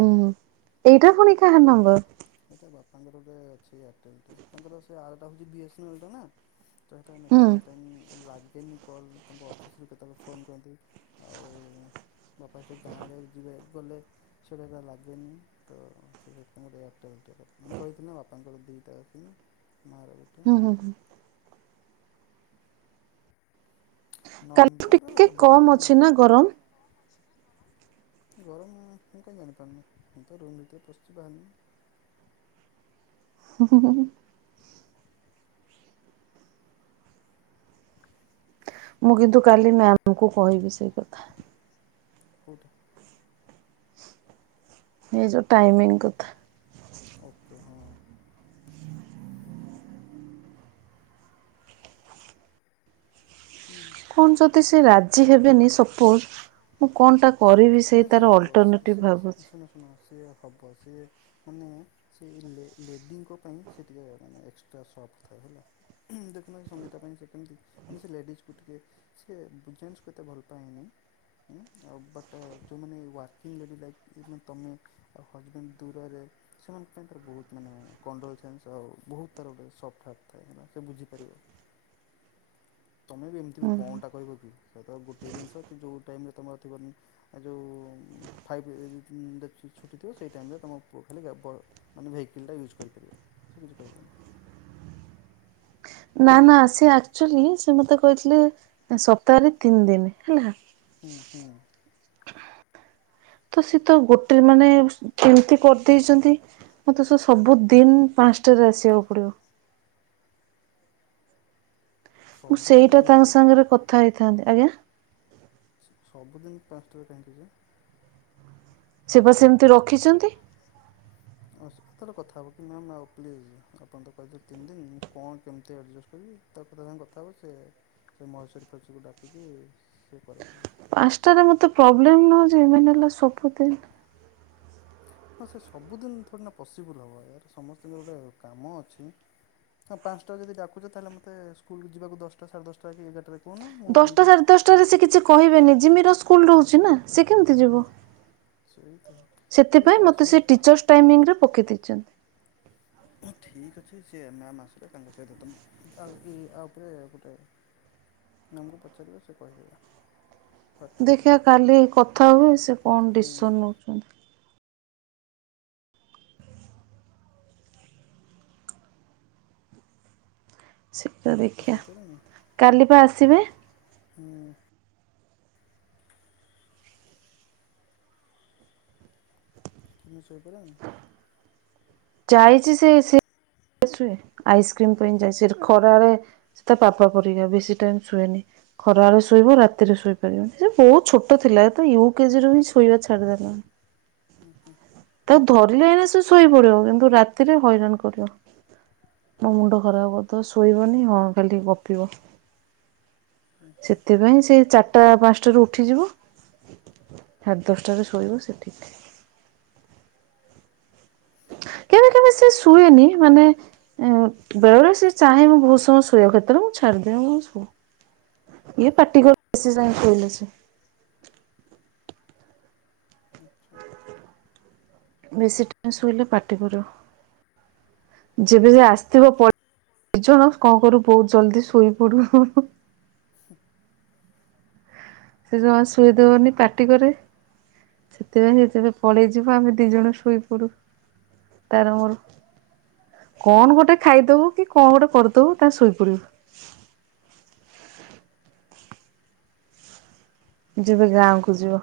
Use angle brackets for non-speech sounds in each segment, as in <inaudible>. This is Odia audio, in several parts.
ହୁଁ, ଏଇଟା ପୁଣି କାହା ନମ୍ବର? ଏଟା ବାପାଙ୍କର ଗୋଟେ ଅଛି ଏୟାରଟେଲ ଟେ ତାଙ୍କର ସେ ଆରଟା ହଉଚି ବି ଏସ୍ ନା ଲ୍ ଟାନା। ପ୍ରାୟତଃ ହୁଁ ମାକ୍ସିମମ୍ ହୁଁ ଟାଇମ୍ ଲାଗେନି କଲ ତାଙ୍କ ଅଫିସ ରୁ କେତେବେ ଫୋନ୍ କରନ୍ତି ଆଉ ବାପା ସେ ଗାଁରେ ଯିବେ ଗଲେ ସେଇଟା ତା ଲାଗେନି ତ ସେ ସେଥିପାଇଁ ଗୋଟେ ଏଇଟା। ମୁଁ କହିଥିନି ନା ମୋ ବାପାଙ୍କର ଦିଟା ଆଖି ହୁଁ ହୁଁ ହୁ। କାଲି ନମ୍ବର ଟିକେ ଏବେ ନା, କମ ଅଛି ଗରମ ମାନେ ଗରମ, ମୁଁ କାଇଁ ଜଣିିପାରୁିନି ମୁଁ ତ ରୁମ୍ ଭିତରେ ପଶିଚି ବାହାରିନି। ହୁଁ-ହୁଁ-ହୁଁ। ମୁଁ କିନ୍ତୁ କାଲି ମ୍ୟାମ୍ ଙ୍କୁ କହିବି ସେଇ କଥା। କୋଉଟା? ଏଇ ଯୋଉ ଟାଇମିଂ କଥା। ଓକେ ହଁ। ହୁଁ। କଣ ଯଦି ସେ ରାଜି ହେବେନି ସପୋଜ୍ ମୁଁ କଣଟା କରିବି ସେଇ ନାଇଁ ତାର ସେ ହବ ସେ ଅଲଟରନେଟିଭ ସେ ଭାବୁଛି। ଶୁଣ ଶୁଣ ସେ ହେବ ସେ ମାନେ ସେ ଲେ ଲେଡିଙ୍କ ପାଇଁ ସେ ଟିକିଏ ମାନେ ଏକ୍ସଟ୍ରା ସଫ୍ଟ୍ ଥାଏ ହେଲା ହୁଁ ଦେଖୁନାହାନ୍ତି ସଙ୍ଗୀତ ପାଇଁ ସେ କେମିତି ମାନେ ସେ ଲେଡିଜକୁ ଟିକେ ସେ ଜେଣ୍ଟସକୁ ଏତେ ଭଲ ପାାଏନି ଉଁ ଆଉ ବଟ୍ ଯେଉଁମାନେେ ୱାର୍କିଙ୍ଗ ଲେଡି ଲାଇକ୍ ଇଭେନ୍ ତମେ ଆଉ ହଜବେଣ୍ଡ ଦୂରରେ ସେମାନେ ତାଙ୍କର ତାର ବହୁତ ମାନେ କଣ୍ଡୋଲୋଜେନ୍ସ ଆଉ ବହୁତ ତାର ଗୋଟେ ସଫ୍ଟ ହାର୍ଟ ଥାଏ ସେ ବୁଝିପାରିବ। ତମେ ବି ଏମିତି ବି କଣଟା କହିବ କି? ସେଇ ତ ଗୋଟିଏ ଜିନିଷ କି ଯୋଉ ଟାଇମରେ ତମର ଥିବ ଏ ଯୋଉ ଫାଇଭ୍ ଛୁଟି ଥିବ ସେଇ ଟାଇମରେ ତୁମ ପୁଅ ଖାଲି ମାନେ ଭେଇକିଲଟା ୟୁଜ୍ କରିପାରିବ ସେ କିଛି କହିବେନି। ନା ନା ସେ ଆକ୍ଚୁଆଲି ସେ ମତେ କହିଥିଲେ ସପ୍ତାହରେ ତିନି ଦିନ, ହେଲା। ହୁଁ- ହୁଁ,। ତ ସେ ତ ଗୋଟେ ମାନେ ଏମିତି କରିଦେଇଛନ୍ତି ମତେ ସେ ସବୁ ଦିନ ପାଞ୍ଚଟାରେ ଆସିବାକୁ ପଡିବ। ମୁଁ ସବୁଦିନ ସେଇଟା କାହିଁକି ତାଙ୍କ ଯେ ସାଙ୍ଗରେ କଥା ହେଇଥାନ୍ତି, ଆଜ୍ଞା। ସବୁଦିନ ପାଞ୍ଚଟାରେ କାହିଁକି ଯେ? ସେ ପା ସେମିତି ରଖିଛନ୍ତି। ହଁ ସତରେ କଥା ହେବ କି ମ୍ୟାମ୍ ଆଉ ପ୍ଲିଜ୍ ଆପଣ ତ କହିଥିଲେ ତିନି ଦିନ ମୁଁ କଣ କେମିତି ଆଡ଼ଜଷ୍ଟ୍ କରିବି ତାପରେ ତାଙ୍କ ସାଙ୍ଗେ କଥା ହେବ ସେ ମହେଶ୍ୱରୀଫହେଶ୍ବରୀକୁ ଡାକିକି ସେ କରେଇଦେବେ। ପାଞ୍ଚଟାରେ ମୋତେ ପ୍ରୋବ୍ଲେମ୍ ନୁହଁ ଯେ ମେନ୍ ହେଲା ସବୁଦିନ। ହଁ ସେ ସବୁଦିନ ଥୋଡି ନା ପସିବୁଲ୍ ହେବ ୟାର୍ ସମସ୍ତଙ୍କର ଗୋଟେ କାମ ଅଛି ହଁ ପାଞ୍ଚଟା ଯଦି ଡାକୁଛ ତାହେଲେ ମୋତେ ସ୍କୁଲକୁ ଯିବାକୁ ଦଶଟା ସାଢ଼େ ଦଶଟା କି ଏଗାରଟାରେ କହୁନ ମୁଁ ଦଶଟା ଯେମିତି ସାଢେ ଦଶଟାରେ ସେ କିଛି କହିବେନି ଜିମିର ସ୍କୁ ସ୍କୁଲ ରହୁଛି ନା। ସେ କେମିତି ଯିବ, ସେଇ ତ ଠିକ୍ ଅଛି ସେଥିପାଇଁ ମତେ ସେ ଆସନ୍ତୁ ଟିଚର୍ସ ଟାଇମିଙ୍ଗରେ ପକେଇ ଦେଇଛନ୍ତି। ଠିକ୍ ଅଛି ସେ ମ୍ୟାମ୍ ଆସିଲେ ତାଙ୍କ ସହିତ ତମେ <inaudible> ୟା ୟାପରେ ଗୋଟେ ମ୍ୟାମକୁ ପଚାରିବ ସେ କହିଦେବେ। ହ୍ୱାଟ୍ ଟୁ ଡୁ ଦେଖିବା କାଲି କଥ୍ କଥା ହୁଏ ସେ କଣ ଡିସିସନ୍ ହୁଁ ନେଉଛନ୍ତି। ସେ ତ ଶୋଇପାରିଲନି ଦେଖିବା କାଲି ପା ଥିବେ। ହୁଁ। ତମେ ଶୋଇପଡିଲଣି? ଜାଇଛି ସେ ସେ ସେ ଶୁଏ? ଆଇସ୍କ୍ରିମ ପାଇଁ ଯାଇଛିହେରି ଖରାରେ ସେ ତା ପାପା ପରିକା ବେଶୀ ଟାଇମ୍ ଶୁଏନି, ଖରାବେଳେ ଶୋଇବ ରାତିରେ ଶୋଇପାରିବନି, ସେ ବହୁତ ଛୋଟ ଥିଲା ୟୁ କେଜିରୁ ହିଁ ଶୋଇବା ଛାଡିଦେଲାଣି। ହୁଁ -ହୁଁ। ଧରିଲେ ଏଇନେ ସେ ଶୋଇ ପଡିବ କିନ୍ତୁ ରାତିରେ ହଇରାଣ କରିବ। ମୋ ମୁଣ୍ଡ ଖରାପ କରିଦେବ ଶୋ ଶୋଇବନି, ହଁ ଖାଲି ଗପିବ। ସେଥିପାଇଁ ସେ ଚାର୍ ଆଟା ପାଞ୍ଚଟାରୁ ଉଠିଯିବୁ ସାଢେ ଦଶଟାରେ ଶୋଇବ ସେ ଠିକ। କେବେ କେବେ ସେ ଶୁଏନି ମାନେ ଏ ବେଳେବେଳେ ସେ ଚାହେଁ ମୁଁ ବହୁତ ସମୟ ଶୋଇବାକୁ କେତେବେଳେ ମୁଁ ଛାଡିଦିଏ ମୁଁ କହେ ଶୁ ଇଏ ପାଟି <unintelligible> ଶୋଇଲେ ସିଏ। ଆଚ୍ଛା। ବେଶୀ ଟାଇମ ଶୋଇଲେ ପାଟି କରୁ। ଯେବେ ସେ ଆସିଥିବ ପ ଜଣ କଣ କରିବୁ ବହୁତ ଜଲଦି ଶୋଇପଡୁ। ହୁଁ। ସେ ଜମା ଶୁଆଇ ଦେବେନି ପାଟି କରିବେ ସେଥିପାଇଁ ସେ ଯେବେ ପଳେଇଯିବ ଆମେ ଦି ଜଣ ଶୋଇପଡୁ ତାର ମୋର କଣ ଗୋଟେ ଖାଇଦବୁ କି କଣ ଗୋଟେ କରିଦବୁ ତା ଶୋଇପଡିବୁ। ଯେବେ ଗାଁକୁୁ ଯିବ।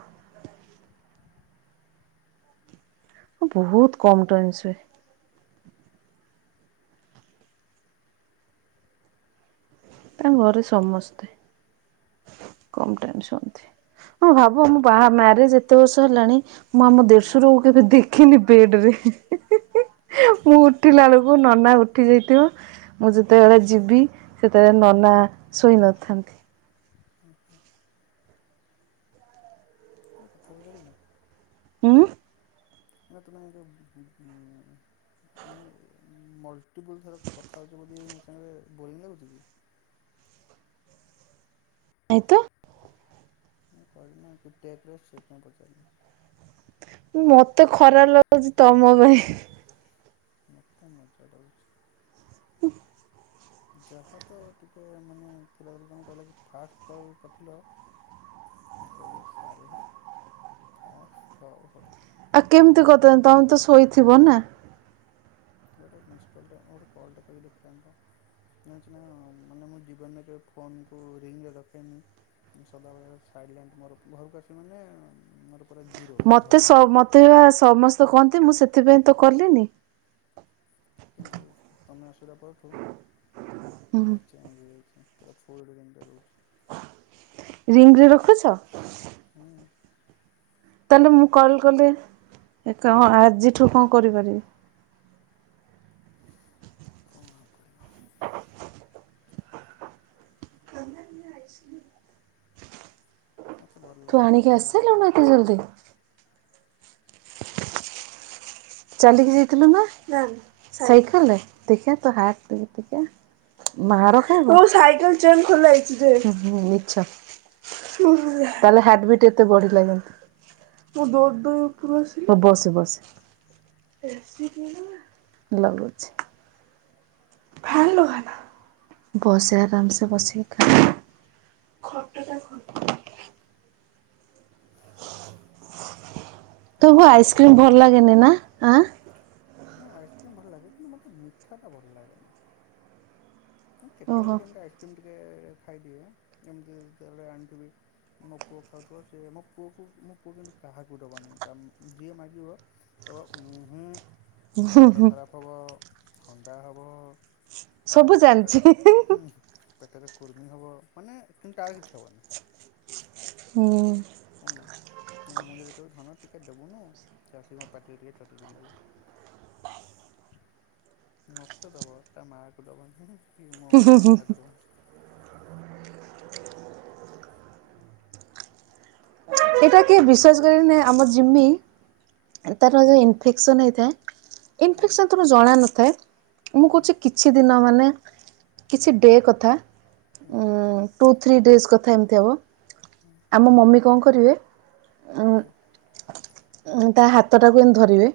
ବହୁତ କମ ଟାଇମ ସୁଏ। ତାଙ୍କ ଘରେ ସମସ୍ତେ କମ ଟାଇମ ଶୁଅନ୍ତି। ହଁ ଭାବ ମୁଁ ବାହା ମ୍ୟାରେଜ ଏତେ ବର୍ଷ ହେଲାଣି ମୁଁ ଆମ ହୁଁ ଦେଢଶରୁ କୁ କେବେ ଦେଖିନି ବେଡରେ। ମୁଁ ହୁଁ ଉଠିଲା ବେଳକୁ ନନା ଉ ଠି ଯାଇଥିବେ ମୁଁ ଯେତେବେଳେ ଯିବି ସେ ତ ନନା ଶୋଇ ନଥାନ୍ତି। ଓହୋ। ଗୋଟେ କଥା ପଚାରିବି? ଉଁ ଆ ତମେ ଏକା ଉ ଉ ଉ ମାନେ ମାନେ ଏ ମଲ ଟିପୁଲ ଥର କଥା ହଉଛ ବୋଲି ମୁଁ ସାଙ୍ଗରେ ବୋରିଂ ଲାଗୁଚି କି? ନାଇଁ ତ। ନାଇଁ କରିନ <unintelligible> ସେଥି ପାଇଁ ପଚାରିଲି। ମତେ ଖରାପ ଲାଗୁଛି ତମ ମତେ ମଜା ଲାଗୁଚି। ଉଁ ଯାହା ତ ଟିକେ ମାନେ ଥିଲା ବାଲାଙ୍କୁ କହିଲା କି ଫାଷ୍ଟ କଲ କରିଥିଲା ମୁଁ କହିଲି ଶାଲା ଫାଷ୍ଟ କ ଆଉ କେମିତି କହିଥାନ୍ତି ତମେ ତ ଶୋଇଥିବ ନା। ଗୋଟେ ମିସକଲଟେ ଗୋଟେ କଲଟେ କରି ଦେଖିଥାନ୍ତ। ଜାଣିଚ ନା କଣ ମାନେ ମୋ ଜୀବନରେ କେବେ ଫୋନକୁ ରିଙ୍ଗରେ ରଖେନି। ଉଁ ସଦାବେଳେ ସାଇଲେଣ୍ଟ ମୋର ଘରୁକୁ ଆସିବି ମାନେ ମୋର ପୁରା ଜିରୋ ମତେ ସ ଭଲ୍ୟୁମ୍ ମତେ ବା ସମସ୍ତେ କହନ୍ତ ନ୍ତି ମୁଁ ସେଥିପାଇଁ ତ କଲିନି। କିନ୍ତୁ ତମେ ଆସିଲା ପରଠୁ ହୁଁ ଏ ଚେଞ୍ଜ ହେଇ ଯାଇଛି। ପୁରା ଫୁଲ ରେ ଯେମିତିଆ ରହୁଛି। ରିଙ୍ଗ ରେ ରଖୁଛ? ହୁଁ। ତାହେଲେ ମୁଁ କଲ କଲେ ଏ କଣ ଆଜିଠୁ କଣ କରିପାରିବି। କଣ ଆଉ କରିବ। ମୋତେ ଭଲ ତୁ ଲାଗେ ତମ ଆଣିକି ସାଙ୍ଗରେ ଆସିଲୁ ନା ଏତେ ଯଲଦି? ଚାଲିକି ଯାଇଥିଲୁ ନା ସାଇକେଲ? ଲଗଉଛି। ବସ ଆରାମସେ ବସିକି ଖାଆ। ଖଟ ଟା ଖ ତାକୁ ଆଜିକାଲି ଆଇସ୍କ୍ରିମ ଛୁଆଗୁଡ଼ା ଭଲ ଲାଗେନି ନା ଆଁ? ଆଇସକ୍ରିମ ଭଲ ଲାଗେ କିନ୍ତୁ ମେ ମିଠା ଟା ଭଲ ଲାଗେନି। ଓହୋ କେତବେଳେ କେମତି ଆଇସ୍କ୍ରିମ ଟେ। ଖାଇଦିଏ ଏମିତି ଯେତେବେଳେ ଆଣିଥିବି ମୋ ପୁଅ ଖାଉଥିବ ସେି ମୋ ପୁଅକୁ ମୋ ପୁଅ କିନ୍ତୁ କାହାକୁ ଦେବାନି ତା ଯିଏ ମାଗିବ ମୁ ମୁଁ, ପେଟ ଖରାପ ହବ, ଥଣ୍ଡା ହେବ। ହୁଁ ସବୁ ପେଟ ଜାଣି। ହୁଁ <unintelligible> ପେଟରେ କୁର୍ମି ହବ ମାନେ କିନ୍ତୁ ଆଉ କିଛି ହବ। ହୁଁ, ମୁଁ ଯଦି ଧନ ଟିକେ ଦବୁନ <unintelligible> ପାଟିରେ ଟିକେ ଚଟିେଇ ଟିବି ମତେ ଦବ ତା ମାକୁ ଦବନି କି ମୋ ମ କାହାକୁଡ <unintelligible> ଏଇଟ କିଏ ବିଶ୍ୱାସ କରିନ ଆମର ଜିମି ତାର ହୁଁ ଯେଉଁ ଇନଫେକ୍ସନ୍ ହେଇଥାଏ, ହୁଁ ଇନେସ ତ ଜଣ ନଥାଏ ମୁଁ ହୁଁ। କହୁଛି କିଛି ଦିନ ମାନେ କିଛି ଡେ କଥା ହୁଁ ତୁ <inaudible> ଥ୍ରୀ ଡ୍ରିସ କଥା ଏମତି ହବ। ଆମ ମମି କଣ କରିବେ, ହୁଁ <unintelligible> <unintelligible> ତା ହାତ ଟାକୁ ଏମିତି ଧରିବେ।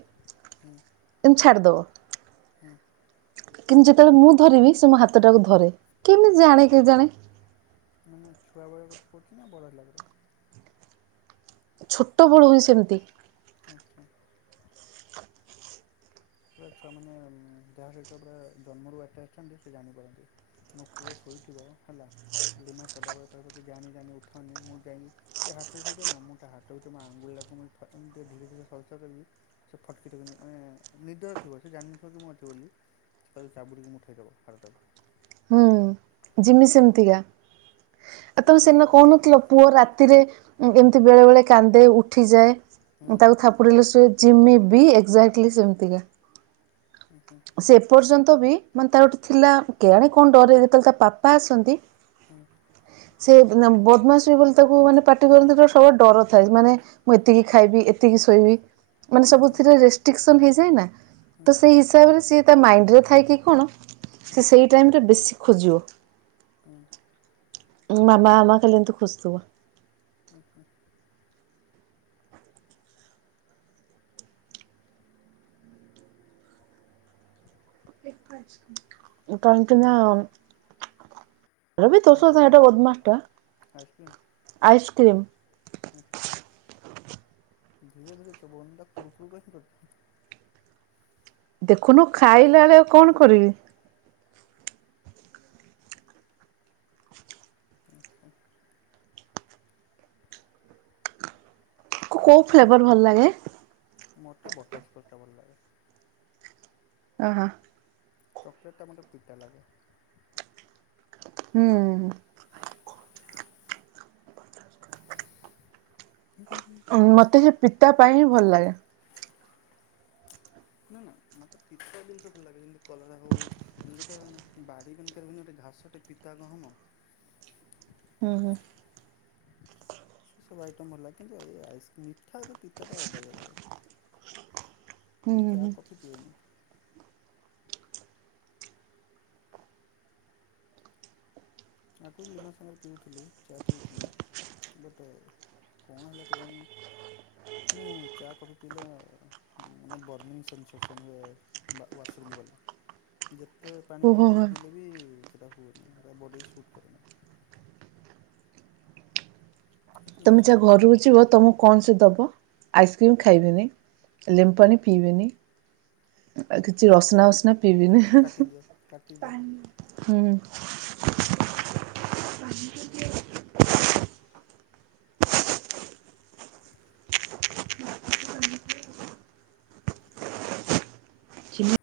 ହୁଁ <unintelligible> ଏମିତି ଛାଡିଦବ। ହୁଁ <inaudible> କିନ୍ତୁ ଯେତେବେଳେ ମୁଁ ଧରିବି ସେ ମୋ ହାତ ଟାକୁ ଧରେ କେମିତି ଜାଣେ କେ ଜାଣେ ମାନେ ଛୁଆ ବଳି କଥା ପଛି ନା ବଢ଼ାର ଲାଗିଲ <inaudible> ଛୋଟ ବଳୁ ହିଁ ସେମିତି ଆଚ୍ଛା <unintelligible> ଛୁଆ ମାନେ ଦେହା ସହିତ ପୁରା ଜନ୍ମରୁ ବାଟେ ଆସିଛନ୍ତି ସେ ଜାଣିପାରନ୍ତି ମୋ ପୁଅ ଶୋଇଥିବ ହେଲା ଲିମା ସଦାବେଳେ କଖି ଯାାନି ଜାି ଉଠନି ମୁଁ ଯାଇି ସେ ହଟରେ ସହିତ ନା ମୁଁ ତା ହାତଟରୁ ମୋ ଆ <inaudible> ଙ୍ଗୁଳିଟାକୁ ମୁ ଏମତି ଧୀରେ ଧୀରେ ସସ କରିବି ସେ ଫଟକିକନି ମାନେ। ନିଦୟ ଥିବ ସେ ଜାଣିନଥିବ କି ମୁଁ ଅଛିିବ ବୋଲି ତାଲେ ଚାାବୁଡିକି ମୁଠେଇଦବ ହାଡ଼ଟାକୁ ହୁଁ <unintelligible> ଜିମି ସେମିତିକା ଆ ସେ ତମ ସିନା ଛୁଆମାନେ କହୁନଥିଲ ପୁଅ ରାତି ତିରେ ଏମିତି ବେଳେ ବେଳେ କାନ୍ଦେ ଉଠିଯାଏ। ହୁଁ ତାକୁ ଥାପୁଡିଲ ଶଏ। ଜିମି ବି ଏକ୍ଜାକ୍ଟଲି ସେମିତିକା। ହୁଁ ହୁଁ ସେପର୍ଯ୍ୟ <unintelligible> ବି ମାନେ ତାର ଗୋଟେ ଥିଲା କେଜାଣୀ କଣ ଡରେ ଯେତେବେଳେ ତା ବାପା ଆସନ୍ତି ହୁଁ। ସେ ବଦ୍ମାଶି ଏ ହୁଏ ବୋଲି ତାକୁ ମାନେ ପାଟି କରନ୍ତିା ସବୁଳେ ଡର ଥାଏ ମାନେ ମୁଁ ଏତିକି ଖାଇବି ଏତିକି ଶୋଇବି। ମାନେ ହୁଁ ସବୁଥିରେ ରେଷ୍ଟ୍ରିକସନ ହେଇ ଯାଇ ନା ହୁଁ ତ ସେଇ ହିସାବରେ ସିଏ ତା ମାଇଣ୍ଡ ରେ ଥାଇ କି କଣ? ହୁଁ ସେ ସେଇ ଟାଇମ ରେ ବେଶୀ ଖୋଜିବ। ହୁଁ। ମାମା ମାମା ଏମିତି ଖାଲି ଖୋଜୁଥିବ। <unintelligible> କଣ କିି ନା। <inaudible> ରବି କଣ ତଷ ଖାଉଛ ସେଟା ବଦମାସ ଟା ଆଇସ୍କ୍ରିମ୍? ଆଇସ୍କ୍ରିମ୍। ଧୀରେ ଧୀରେ ଚ ବନ୍ଦା କୁଡ଼ୁ କଡ଼ୁ କ କର। ଦେଖୁନୁ ଖାଇଲା ବେଳେ ଆଉ କଣ କରିବି? ଆଚ୍ଛା କୋ ମୁଁ କୋଉ ସେଥିପାଇଁ ଫ୍ଲେଭର ଭଲ ଲାଗେ? ମୋତେ ବଟର ସ୍କଚ ଟା ଭଲ ଲାଗେ। ଓ ହ। ଚକଲେଟ ଟା ମୋତେ ପିତା ଲାଗେ। ହୁଁ। ଅ ମତେ ସେ ପିତା ପାଇଁ ଭଲ ଲାଗେ। ନ ନା ମତେ ପିତା ଜିନିଷ ଭଲ ଲାଗେ ଯେମିତି କଲରା ହଉ ଗୋଟେ ବାଡିର <unintelligible> ଗୋଟେ ଘାସେ ପିତା ଗହମ। ହୁଁ ହୁଁ। ସେ ସବୁ ଆଇଟମ ହେଲା କିନ୍ତୁ ଏ ଆଇସକ୍ରିମ ମିଠା ଏତେ ପିତା ଟା ଅବାଗ୍ୟ ଲାଗେ। ମୁଁ ହୁଁ ଚାହା ହୁଁ କଫି ପିଏନି। ଆଗରୁ ଲିମା ସାଙ୍ଗରେ ପିଉଥିଲି ଚା ପିଉଥିଲି ବଟ କଣ ହେଲା କେ ଜାଣି ମୁଁ ଚା କଫି ପିଇଲା ମାନେ ବର୍ଣିଂନ୍ସସ ହୁଏ <unintelligible> ହୁଏ ୱା ୱାଶରୁମ୍ ଗଲେ। ଏତେ ପାଣି ପିଇକି ଓହୋ ବି ପିଇଲେ ବି ସେଇଟା ହୁଏନି ବ। <unintelligible> କ। <inaudible> ସେଥିପାଇଁ ମୁଁ ତମେ ଯାହା ଛାଡ଼ିଦେଲି ଘରକୁ ଯିବ ତମକୁ କଣ ସେ ଦବ? ଆଇସ୍କ୍ରିମ ଖାଇବେନି ଲେମ୍ବୁ ପାଣି ପିଇବେନି ଆଉ କିଛି ରସନାଵସନା ପିବିନି ହାଁ ହାଁ କାଟିଦିଅ କାଟିଦିଅ। ପାଣି ହଁ। ଚିନି